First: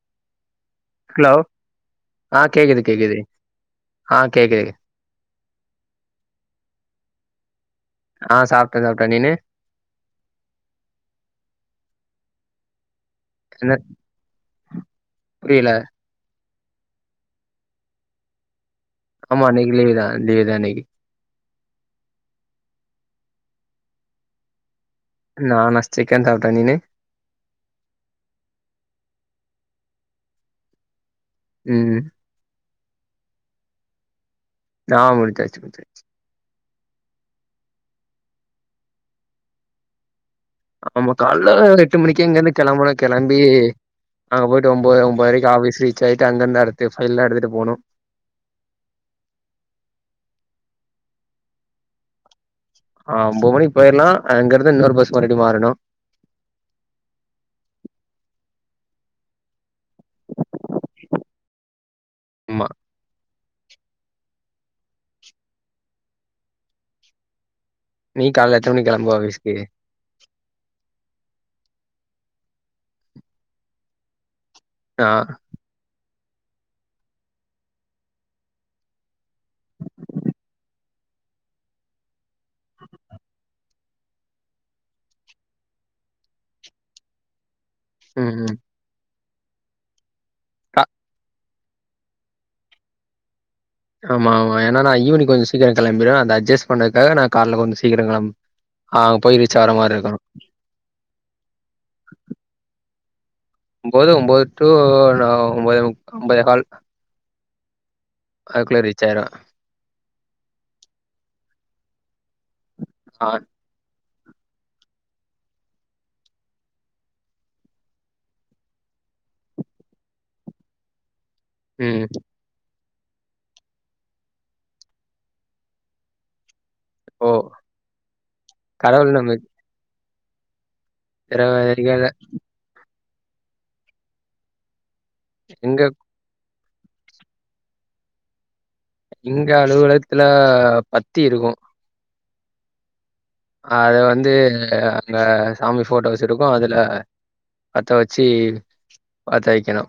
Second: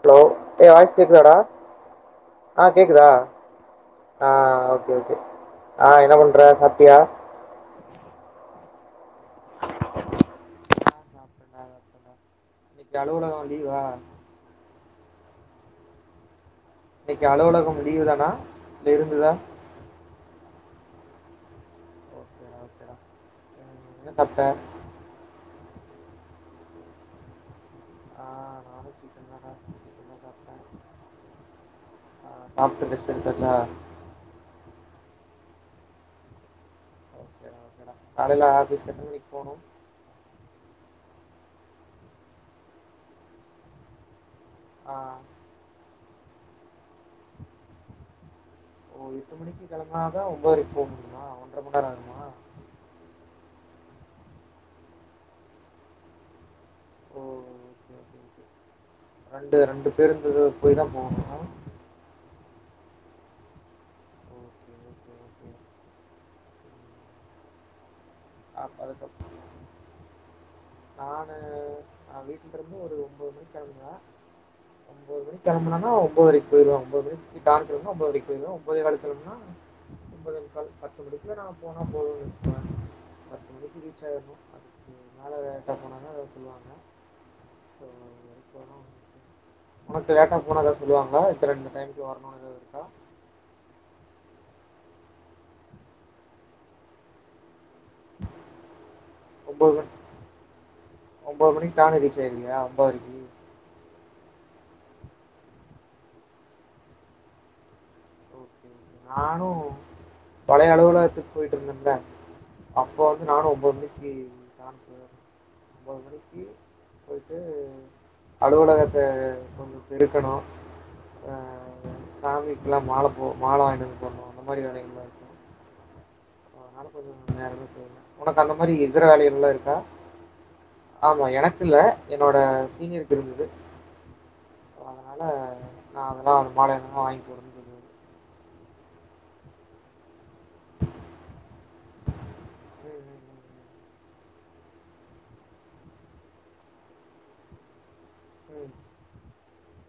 Hello எ voice hello கேக்குதாடா ஆ கேக்குது கேக்குதா கேக்குது ஆ ஓக் ஆ என்னா பண்ற சாப்டியா ஆ சாப்ட்டே சாப்ட்டே நீனு [unintelligible] இன்னக்கி அலுவலக வந் என்ன புரியல இன்னைக்கு அலுவலகம் லீவு தானா இல்ல இருந்துதா ஆமா இன்னைக்கு லீவ்தா‌ லீவ்தா இன்னைக்கு ஓகேடா ஓகேடா ம், என்ன சாப்ட்ட லா நா சிக்கன் சாப்ட்டே நீனு ஆ நானு சிக்கன் தா சாப்ட்டே இன்னைக்கு என்ன சாப்ட்டே ம் ஆ சாப்ட்டு பேசிரு தெர்லயா தா குடுத்தாச்சு குடுத்தாச்சு ஓகேடா ஓகேடா காலைல ஆஃபிஸ்க்கு எத்தன மணிக்கு போணு ஆமா கால்ல எட்டு மணிக்கு இங்கெருந்து கெளம்பனு கெளம்பி அங்க போயிட் டு ஆ ஒம்போதர ஒம்போதரைக்கு ஆஃபீஸ் ரீச் ஆயிட்டு அங்கருந்து அடுத்து ஃபைல்லா எடுத்துட்டு போணு ஓ எட்டு மணிக்கு கெளம்புனாதா ஒம்போதரைக்கு போக முடியுமா ஒன்றர மண் நேர ஆய்ருமா ஆ போர்டிங்க் போயிரலா அங்கருந்து இன்னொரு பஸ் மறுபடி மாறணு ஓ ரெண்டு ரெண்டு பேருந்து போயி தா போவணு ம்மா ஓகே, ஓகே, ஓகே. நீ கால்ல எத்தன அப் மணிக் கெளம்புவ அதுக்கப் ஆஃபீஸ்க்கு நானு நா வீட்லருந்து ஒரு ஒம்போது மணிக் கெளம்புவ ஆ ஒம்போது கெம்பனனா ஒம்பதரைக்கி போயிருவ ஒம்போது [inaudible] ஒம்பதுரைக்கி போயிருவே ஒம்போதே கால்கு கெளம்புனா ஒம்போதே முக்கால் பத்து மணிக்குல நா போனா போது பத்து மணிக்கு ரீச் ஆயிட்னு அதுக்கு மேல லேட்டா போனாக்க எதாவது சொல்லுவாங்க சோ ம் ம் உனக்கு லேட்டா போனா எதாவது கா சொல்லுவாங்களா இத்தன இந்த டைம்க்குள்ள வரணுன்னு எதாவது இருக்கா ஆமா ஆமா ஏனா நா ஈவ்னிங் கொஞ்சோ சீக்கிரோ கெளம்பிருவே அந்த அட்ஜஸ் பண்ணதுக்காக நா கால்ல கொஞ்சோ சீக்கிரோ கெளம் அங்க போயி ரீச்சாகுற மாரி இருக்கு ஒம்போது மணிக்கி டான்னு ரீச்சாயிருவியா ஒம்பதரைக்கி ஒம்போது ஒன்போது டூ நா ஒம்போதே முக் ஒம்போதே கால் அதுக்குள்ள ரீச் ஆயிருவே நானு பழைய அலுவலகத்துக்கு போயிட்டுருந்தேன்ல்ல அப்ப வந்து ஆ நானு ஒன்பது மணிக்கி தா போவே ஒம்பது ணிக்கி போயிட்டு அலுவலகத்த கொஞ்சோ பெருக்கணு ஆ ம் சாமிக்குல்லா மால போ மால வாங்கிட்டு வந்து போன்ணு அந்த மாரி வேலைகள்லா இருக்கு அதனால கொஞ்சோ ஓ நேரம போயிருவே உனக்கு அந்த மாரி இதர கடவுள் நம்மளுக்கு வேலைகள்லா இருக்கா ஆமா தர எனக்குல்ல வழிகள என்னோட சீனியருக்கு இருந்தது அசோ தனால எங்க நா அதெல்லா ஒரு மால எதுன்னா வாங்கி போடுவே எங்க அலுவலகத்துல பத்தி இருக்கு ம், ம், ம், அது வந்து அங்க சாமி போட்டோஸ் இருக்கு அதுல பத்த வச்சி ம். பத்த வைக்கணு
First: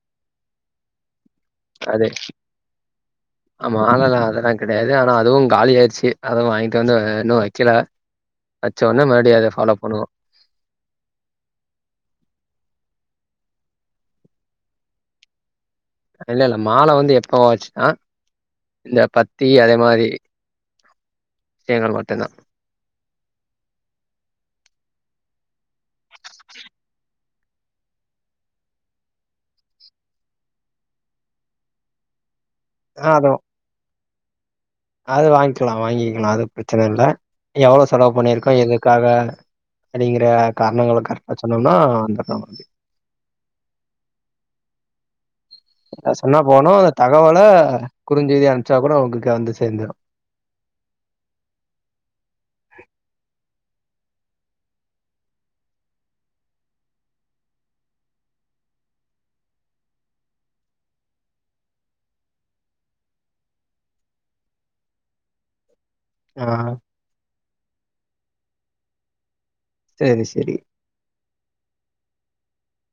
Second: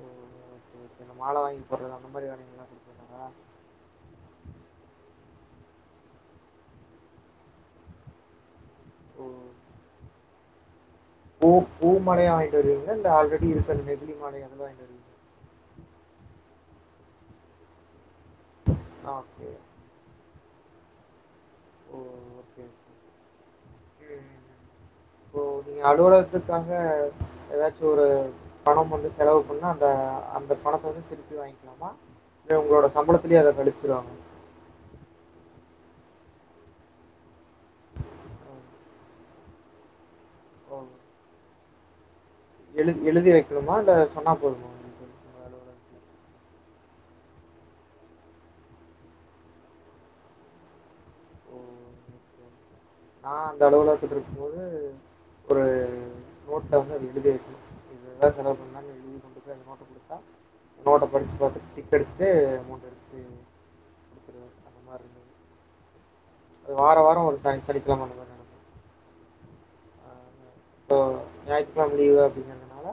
ஓ ஓ சேர் சேர் மால வாங்கி போடுறது அதே அந்த மாதிரி வேலைகள்லாம் கொடுத்துருக்காங்களா ஆ மாலல்லா அதெல்லா கெடையாது ஆனா அதுவு காலியாயிடுச்சு. அதுவு வாங்கிட்டு வந்து இன்னு வைக்கல. வச்சோன்னே ஓ மறுபடியு அத ஃபாலோ பண்ணனு பூ பூ மாலையா வாங்கிட்டு வருவீங்கால்ல இல்ல ஆல்ரெடி இருக்கு அ நெகுலி மால அந்த மாரி வாங்கிட்டு வருவீங்களா இல்லல்ல மால வந்து எப்பவாச்சுதா இந்த ஆ ஓகே பத்தி அதே மாரி செயுங்கள் மட்டு்தா ம் ம் இப்போ நீங்க அலுவலகத்துக்காக எதாச்சு ஒரு பணோ வந்து செலவு பண்ணா அந்த அந்த பணத்த வந்து திருப்பி வாங்கிக்கலாமா இல்ல உங்களோட ஆ அதோ சம்பளத்தலயே அத கழிச்சுருவாங்களா அது வாங்கிலா வாங்கிக்கிலா அது பிரச்சன இல்ல எவ்ளோவு செலவு ஓ பண்ணிருக்கோ எதுக்காக அப்படிங்கிற ஓ காரணங்கள கரெக்டா சொன்னோம்னா வந்துரு அப்டி எழு எழுதி வைக்கணுமா இல்ல சொன்னா போதுமா? உங்களுக்கு உங்க அலுவலகத்துல? அத சொன்னா போது தகவல குறுஞ்செய்தியா அனுப்பிச்சா கூட உங்களுக்கு வந்து சேந்துரு நா அந்தளவுல எடுத்துட்டுருக்கும் போது ஒரு நோட்ல வந்து அத எழுதி வைக்கணு இதுதா செலவு பண்ணன்னு எழுதி எடுத்துணு போய் அந்த நோட்ட குடுத்தா நோட்ட படிச்சு பாத்து டிக் அடிச்சுட்டு அமௌண்ட் எடுத்துட்டு மருந்து ஆ வாரோ வாரோ ஒரு சனி சனிக்கெழம அந்த மாரி செரி செரி சோ ஞாயித்து கெழம லீவு அப்டீன்கனுதுனால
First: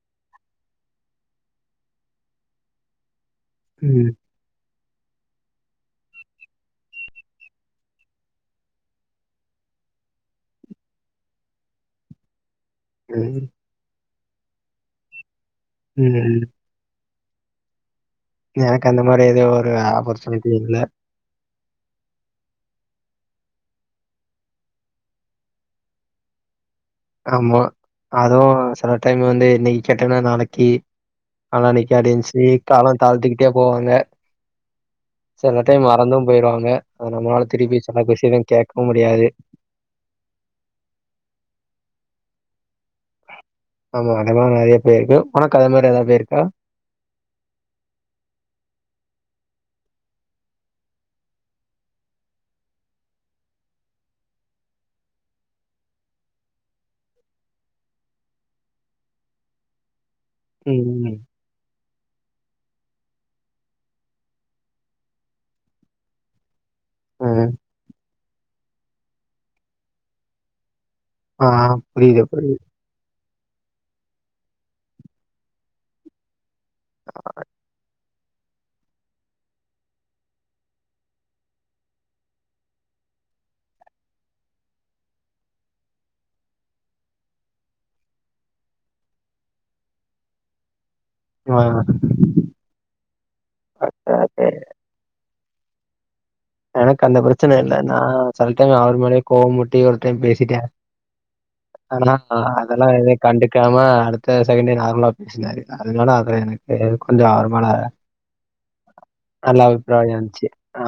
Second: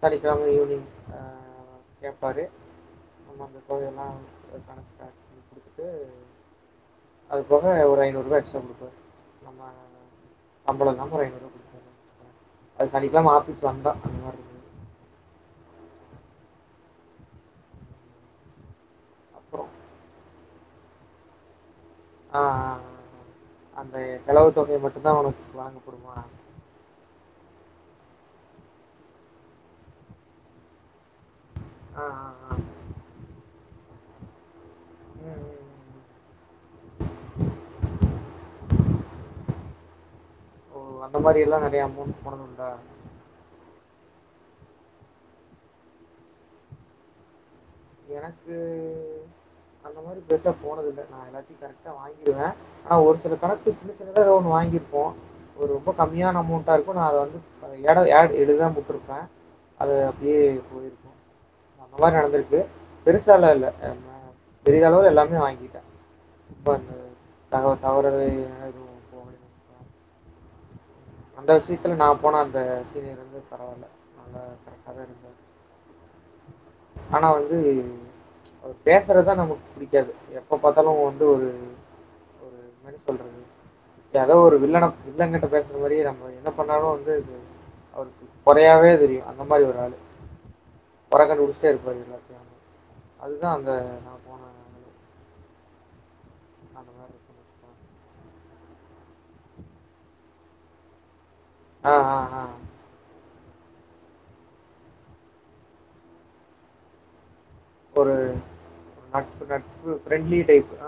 சனிக்கெழம ஈவினிங் அ ஆ கேப்பாரு நம்ம அந்த கோவையெல்லா ம், கணக்கு காட்டி குடுத்துட்டு அது போக ஒரு ஐநூறு ரூபா எக்ஸ்ட்ரா குடுப்பாரு. ஆமா அ சம்பலோ இல்லாம ஒரு ஐநூறுபா குடு அது சனிக்கெழம ம், ஆஃபீஸ் வந்தானக்ஷ உம் எனக்கு அந்த மாதிரி எதுவு அப்புறம் ஒரு ஆப்பர்ச்சுனிட்டி இல்ல. ஆ ஆ ஆ அந்த செலவு தொகைய மட்டும் தா உனக்கு வழங்கப்படுமா ஆமா அதுவு சில டைம் வந்து இன்னிக்கி கேட்டன்னா நாளைக்கி ஆனா நிக்காட்டி ஆஹ் ஆஹ் இன்ச்சி ஆஹ் காலோ தாழ்த்துக்கிட்டே போவாங்க ம், ம், செல டைம் ம். மறந்தும் போயிடுவாங்க அத நம்மளால திருப்பி செல கொஸ்டீனும் கேக்கவு முடியாது ஓ அந்த மாரி எல்லா நறைய அமௌண்ட் போடணும்ல ஆமா அத மாரி நறைய போயிருக்கோ உனக்கு அத மாரி எதாவது போயிருக்கா எனக்கு அந்த மாரி பெஸ்ட்டா போனதுல்ல நா யெல்லாத்தையு கரெக்டா வாங்கிடுவே ஆனா ஒரு சில கணக்கு சின்ன சின்னதா ஒன்னு வாங்கிருப்போ ஒரு ரொம்ப கம்மியான அமௌண்டா இருக்கோ நா அத வந்து எட ஆட் எழுதாம விட்ருப்ப அது அப்டியே போயிருக்கோ ம். அந்த மாரி நடந்திருக்கு பெருசாலா இல்ல என்ன பெரிதளவு எல்லாமே வாங்கிட்டே ம். ம். [unintelligible] வச்சுக்கோங்க. ஆ அந்த விஷயத்துல நா புரியுது, போனா அந்த புரியுது. கீழயிருந்து பரவால்ல நல்லா கரெக்டாதாருக்காரு ஆனா வந்து பேசுறதா நமக்கு பிடிக்காது எப்போ பாத்தாலு வந்து ஒரு ஒரு மாரி சொல்றது ஏதோ ஒரு வில்லன வில்லங்கிட்ட பேசுற இங்க வழியிற மாரி யென்ன பண்ணாலு வந்து அது அவருக்கு கொறயாவே தெரியு அந்த மாரி ஒரு ஆளு கொர கண்டு ஆ புடிச்சிட்டே இருப்பாரு எல்லாத்தையு அதுதா அந்த நா அது போனா எனக்கு மாதிரி அந்த இருக்கும்னு பிரச்சன இல்ல வச்சுக்கோங்க. நா செல டைம் அவரு மேலே கோவமூட்டி ஒரு டைம் பேசிட்டே ஆ அதனா ஆ நா ஆ அதெல்லா எதுக் கண்டுக்காம அடுத்த செகண்டே நார்மலா பேசுனாரு அதுனால அத எனக்கு கொஞ்சோ அவர்மேல ஒரு நட்பு நல்லா நட்பு ஃப்ரெண்ட்லி அபிப்பிராயந்துச்சு டைப் ஆ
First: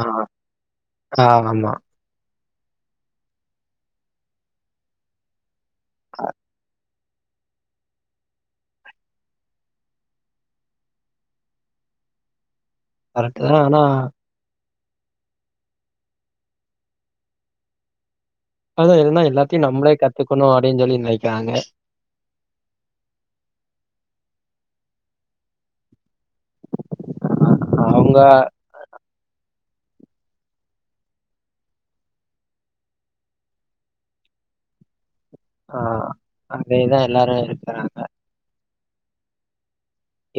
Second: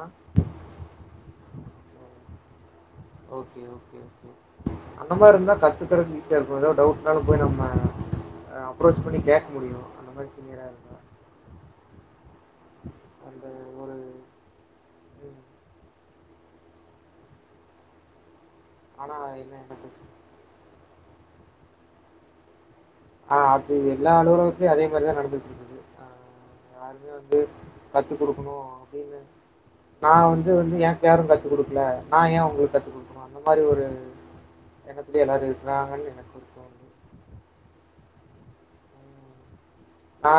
ஆ ஆமா ஓகே ஓகே அந்த மாரி இர்ந்தா கத்துக்கறது ஈசியா இருக்கோ எதாது டவுட் இர்ந்தாலு போய் நம்ம அப்ரோச் அ பண்ணி கேக்க முடியு அந்த மாரி சீனியரா இருந்தா [unintelligible] கரெக்ட்டுதா ஆனா அது எதுன்னா ஆனால் என்ன எல்லாத்தையு நம்மளே எனக்கு கத்துக்கணோ அப்டின்னு சொல்லி நெனைக்கிறாங்க ஆ அதுயெல்லா அலுவகத்திலேயு அதே மாரிதா நடந்துட்ருக்குது யாருமே வந்து கத்து அவங்க குடுக்கணோ அப்டீன்னு நா வந்து வந்து எனக்கு யாரோ கத்து குடுக்குல நா ஏ ஒங்களுக்கு கத்து குடுக்கனோ அந்த மாரி ஒரு எனக்குள்ளே எல்லா இருக் ஆ அங்கயே தா எல்லாரு இருக்குறாங்க ம்.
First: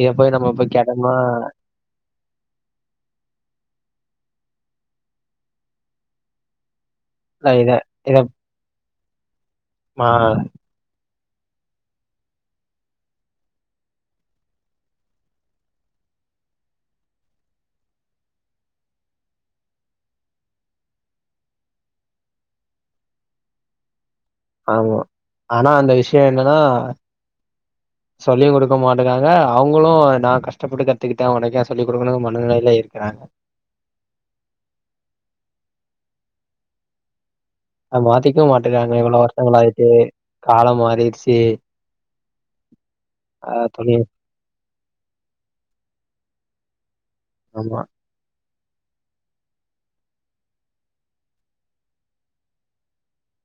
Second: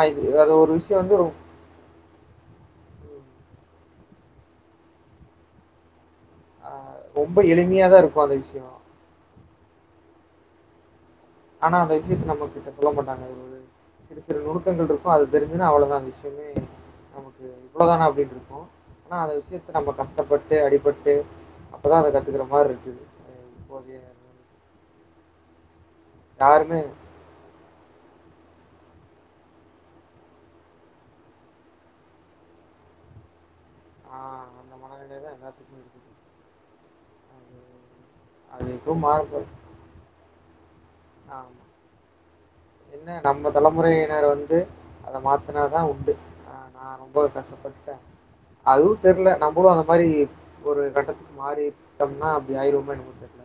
இத இது போய் நம்மோ அது ஒரு போய் விஷயம் கேட்டம்னா வந்து ரொ ம். ஆ ரொம்ப இல்ல இத எளிமையாதா இருக்கு அந்த விஷயோ மா ஆனா அந்த விஷயத்த நம்ம கிட்ட சொல்ல மாட்டாங்க சிறு சிறு நுணுக்கங்கள்ருக்கு அது தெரிஞ்சுதுனா அவ்வளதா அந்த விஷ்யமே நமக்கு இவ்வளதானா அப்டின்ருக்கு ஆனா அந்த விஷயத்த நம்ம கஷ்டப்பட்டு அடிபட்டு அப்பதா அத கத்துக்குற மாரி இருக்குது இப்போதய ஆமா ஆனா அந்த விஷ்யோ என்னனா யாருமே [inaudible] சொல்லியு குடுக்க மாட்டிக்காங்க அவுங்களு நா கஷ்டப்பட்டு கத்துக்குட்ட உனக்கு எ சொல்லிக்குடுக்கணு மனநிலைல இருக்கறாங்க ஆ அந்த மனநிலைதா எல்லாத்துக்கு இருக்குது [inaudible] அத மாத்திக்கு அது மாட்டிகாங்க எப்பவும் இவ்ளோ மாறப்போது. வர்ஷங்கள் ஆயிர்ச்சு காலம் மாறிருச்சு ஆமா. என்ன நம்ம துணி தலைமுறையினர் வந்து அத மாத்துனாதா உண்டு ஆ நா ரொம்பவே ஆமா, கஷ்டப்பட்டுடே அதுவு தெர்ல நம்புளு அந்த மாரி ஒரு கட்டத்துக்கு மாறிட்டம்னா அப்டி ஆய்ருவோமோ எனமோ தெர்ல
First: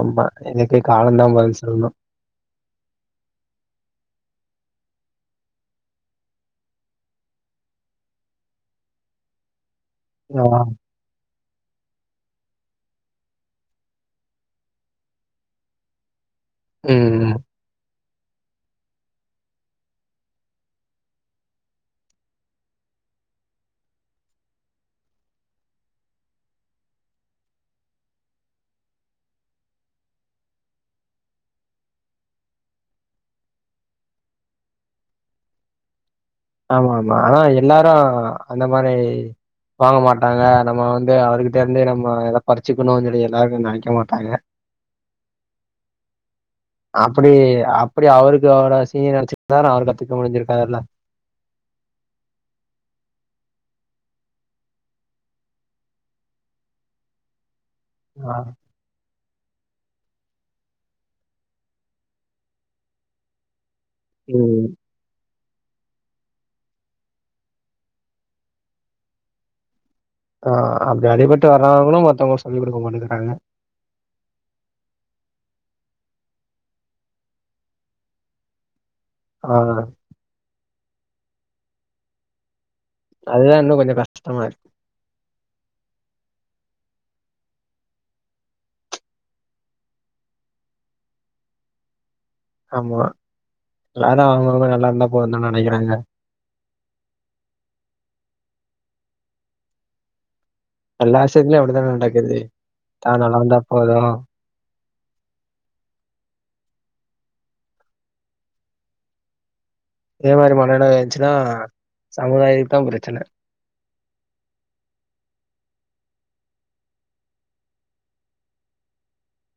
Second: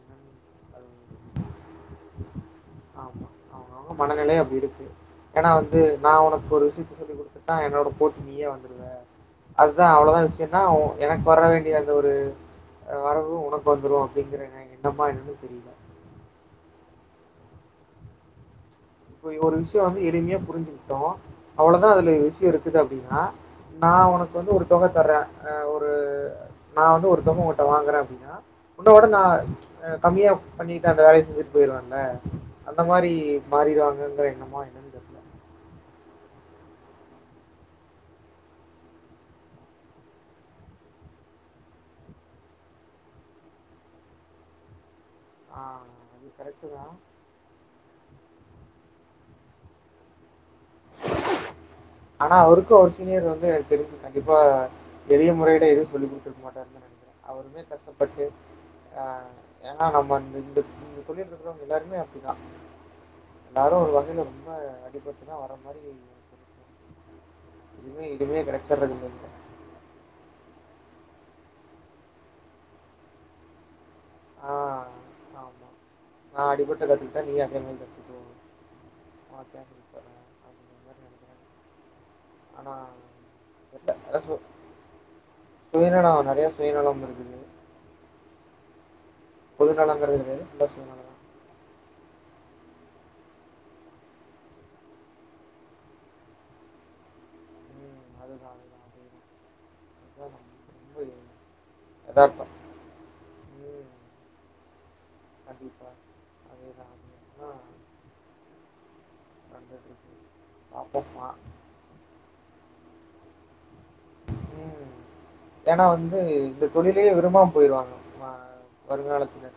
ஆமா எனக்கு அது காலந்தா பதில் சொல்ணு ஆமா அவுங்க அவுங்க மனநிலை அப்டி இருக்கு எனா வந்து நா உனக்கு ஒரு விஷ்யத்த சொல்லி குடுத்தா என்னோட போட்டி நீயே வந்துருவ அதுதா அவ்ளோதா ஆமா. விஷ்யம்னா எனக்கு வர வேண்டிய அந்த ஒரு வரவு உனக்கு வந்துரு அப்டிங்கிற ந என்னமா என்னனு தெரில ம் இப்ப ஒரு விஷயோ வந்து எளிமையா புரிஞ்சுக்கிட்டோ அவ்ளதா அதுல விஷயோ இருக்குது அப்டினா நா உனக்கு வந்து ஒரு தொக தரே ஒரு நா வந்து ஒருதொக உன்ட வாங்குறே அப்டினா உன்னோட நா கம்மியா பண்ணிட்டு அந்த வேலைய செஞ்சுட்டு போய்ருவல அந்த மாரி மாறிடுவாங்கங்கற என்னமோ என்ன ஆமா ஆமா ஆனா எல்லாரு அந்த மாரி வாங்க மாட்டாங்க நம்ம வந்து அவர்கிட்டே இருந்தே நம்ம எத பறிச்சுக்கணு சொல்லி எல்லாருமே நனைக்க மாட்டாங்க ஆ அது கரெடுதா அப்டி அப்டி அவருக்கு அவர சீனியர் நினச்சிருந்தா அவரு கத்துக்க முடிஞ்சிருக்காதுல்ல ஆனா அவுருக்கு அவர் சீனியர் வந்து எனக்கு தெரிஞ்சு கண்டிப்பா எளிய முறைட எதுவு சொல்லி குடுத்துருக்க மாட்டாரு அவருமே கஷ்டப்பட்டு ஆ ஆ எனா நம்ம இந்த இந்த தொழில் இருக்கறவங்க எல்லாருமே அப்டிதா எல்லாரு ஒரு வகையில ரொம்ப ம். அடிப்பட்டுதா வரமாரி இதுமே இதுமே கடைச்சற்றது இல்ல ஆ அப்டி அடிபட்டு வர்றவங்களு மத்தவங்களுக்கு சொல்லிகுடுக்க மாட்டேங்கிறாங்க ஆ ஆமா நா அடிபட்டு கத்துட்டே நீ அதேமாரிதா [inaudible] ஆ ஆனா அதுதா இன்னு கொஞ்சோ கஷ்டமா இருக்கு சுயநலோ நறைய சுயநலம் இருக்குது பொது நலங்கறது வேறு இந்த சுயநலோ ஆமா எல்லாரு அவுங்கவுங்க நல்லாருந்தா போதுன்தா நெனைக்குறாங்க அதுதா அதுதா அதுதா [inaudible] எல்லா விஷ்யத்திலு அப்டிதான நடக்குது தா நல்லாருந்தா போது கண்டிப்பா அதேதா அப்டியா ஆ நடந்துட்ருக் இதே மாரி மனநில இருந்ச்சுனா சமுதாயத்துக்தா ப்ரச்சன ம் ஏன்னா வந்து இந்த தொழில்யே விரும்பாம் போய்ர்வாங்க மா அ வருங்காலத்துல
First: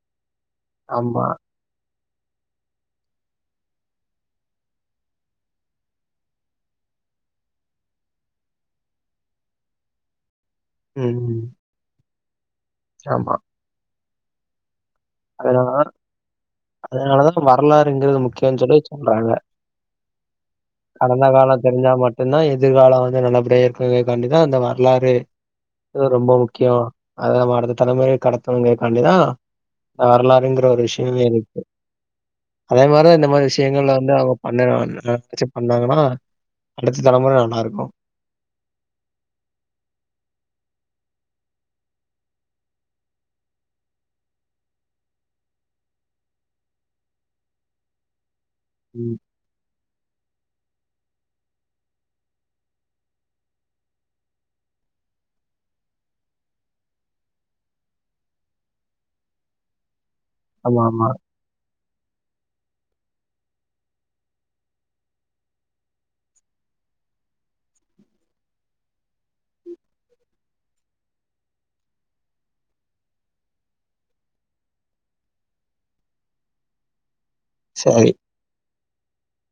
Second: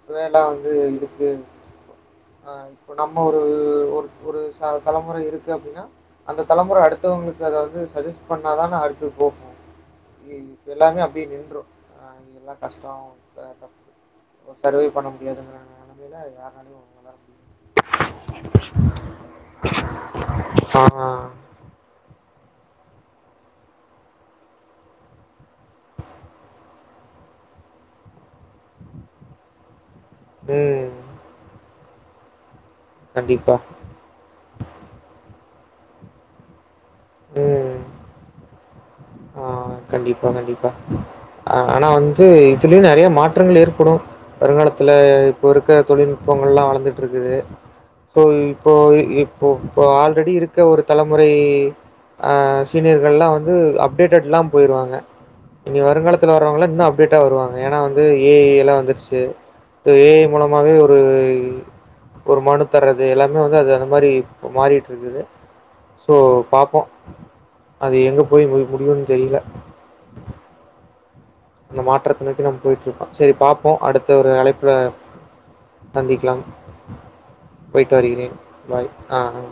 இப்வே எல்லா வந்து ஆமா. இருக்கு ஒ ஆ இப்போ நம்ம ஒரு ஒரு ஒரு ச தலமொறை இருக்கு அப்டின்னா அந்த தலமொற அடுத்தவ்ங்களுக்கு அத வந்து சஜஸ் பண்ணாதான அடுத் து போகு எ ஈ எல்லாமே அப்ட்யே ம். நின்று ஆஇ எல்லா கஷ்டோ ஆமா. இப்ப தப்பு சர்வே பண்ணம் எறந்துன அதனால தான் நெலமைய்ல யாராலயு உணர அதனால தான் வரலாறுங்கிறது முடியும் முக்கியம்னு சொல்லி சொல்றாங்க. கடந்த கால தெரிஞ்சா மட்டுன்தா எதிர்கால வந்து நல்லபடியா இருக்குவே காண்டிதா அந்த வர்லாறு இ ரொம்ப முக்யோ அத நம்ம அடுத்த தலமுறைக் கடத்தணுங்கேகாண்டிதா அர்லாறுங்கிற ஒரு ம் விஷுயுமே இருக்கு அதே மாரி இந்த மாரி கண்டிப்பா விஷயங்கள்ல வந்தாவ்ப் பண்ண நா ந டச்சப் பண்ணாங்கன்னா அடுத்த தலமொறை நல்லாருக்கு ஆஆ கண்டிப்பா கண்டிப்பா அ ஆனா வந்து இதுலயு நறையா மாற்றங்கள் ஏற்படு வருங்காலத்துல இப்போ இருக்க தொழில்நுட்பங்கல்லா வளந்துட்ருக்குது பொய் போய் ம். இப் போ ப ஆல்ரெடி இருக்க ஒரு தலமுறை அ சீனியர்கள்ல்லா வந்து அப் டேட்டெட் ல்லா போயிர்வாங்க இனி வருங்காலத்துல வர்றவங்கலா இன்னு அப்டேட்டா வருவாங்க ஏன்னா வந்து ஏ ஐ எல்லா வந்துர்ச்சு ஏ ஐ மூலமாவே ஆமா, ஆமா. ஒருய் ஒரு மனு தர்றது எல்லாமே வந்து அது அந்த மாரி மாறிட்ருக்குது சோ பாப்போ அது எங்க போய் மொய் முடியுன் தெரில அந்த மாற்றத்த நோக்கி நம் போயிட்ருக்கோ சரி பாப்போ அடுத்த ஒரு அழைப்புல தந்திக்லான் போய்ட்டு சரி. வருகிறேன் பாய் அ ஹ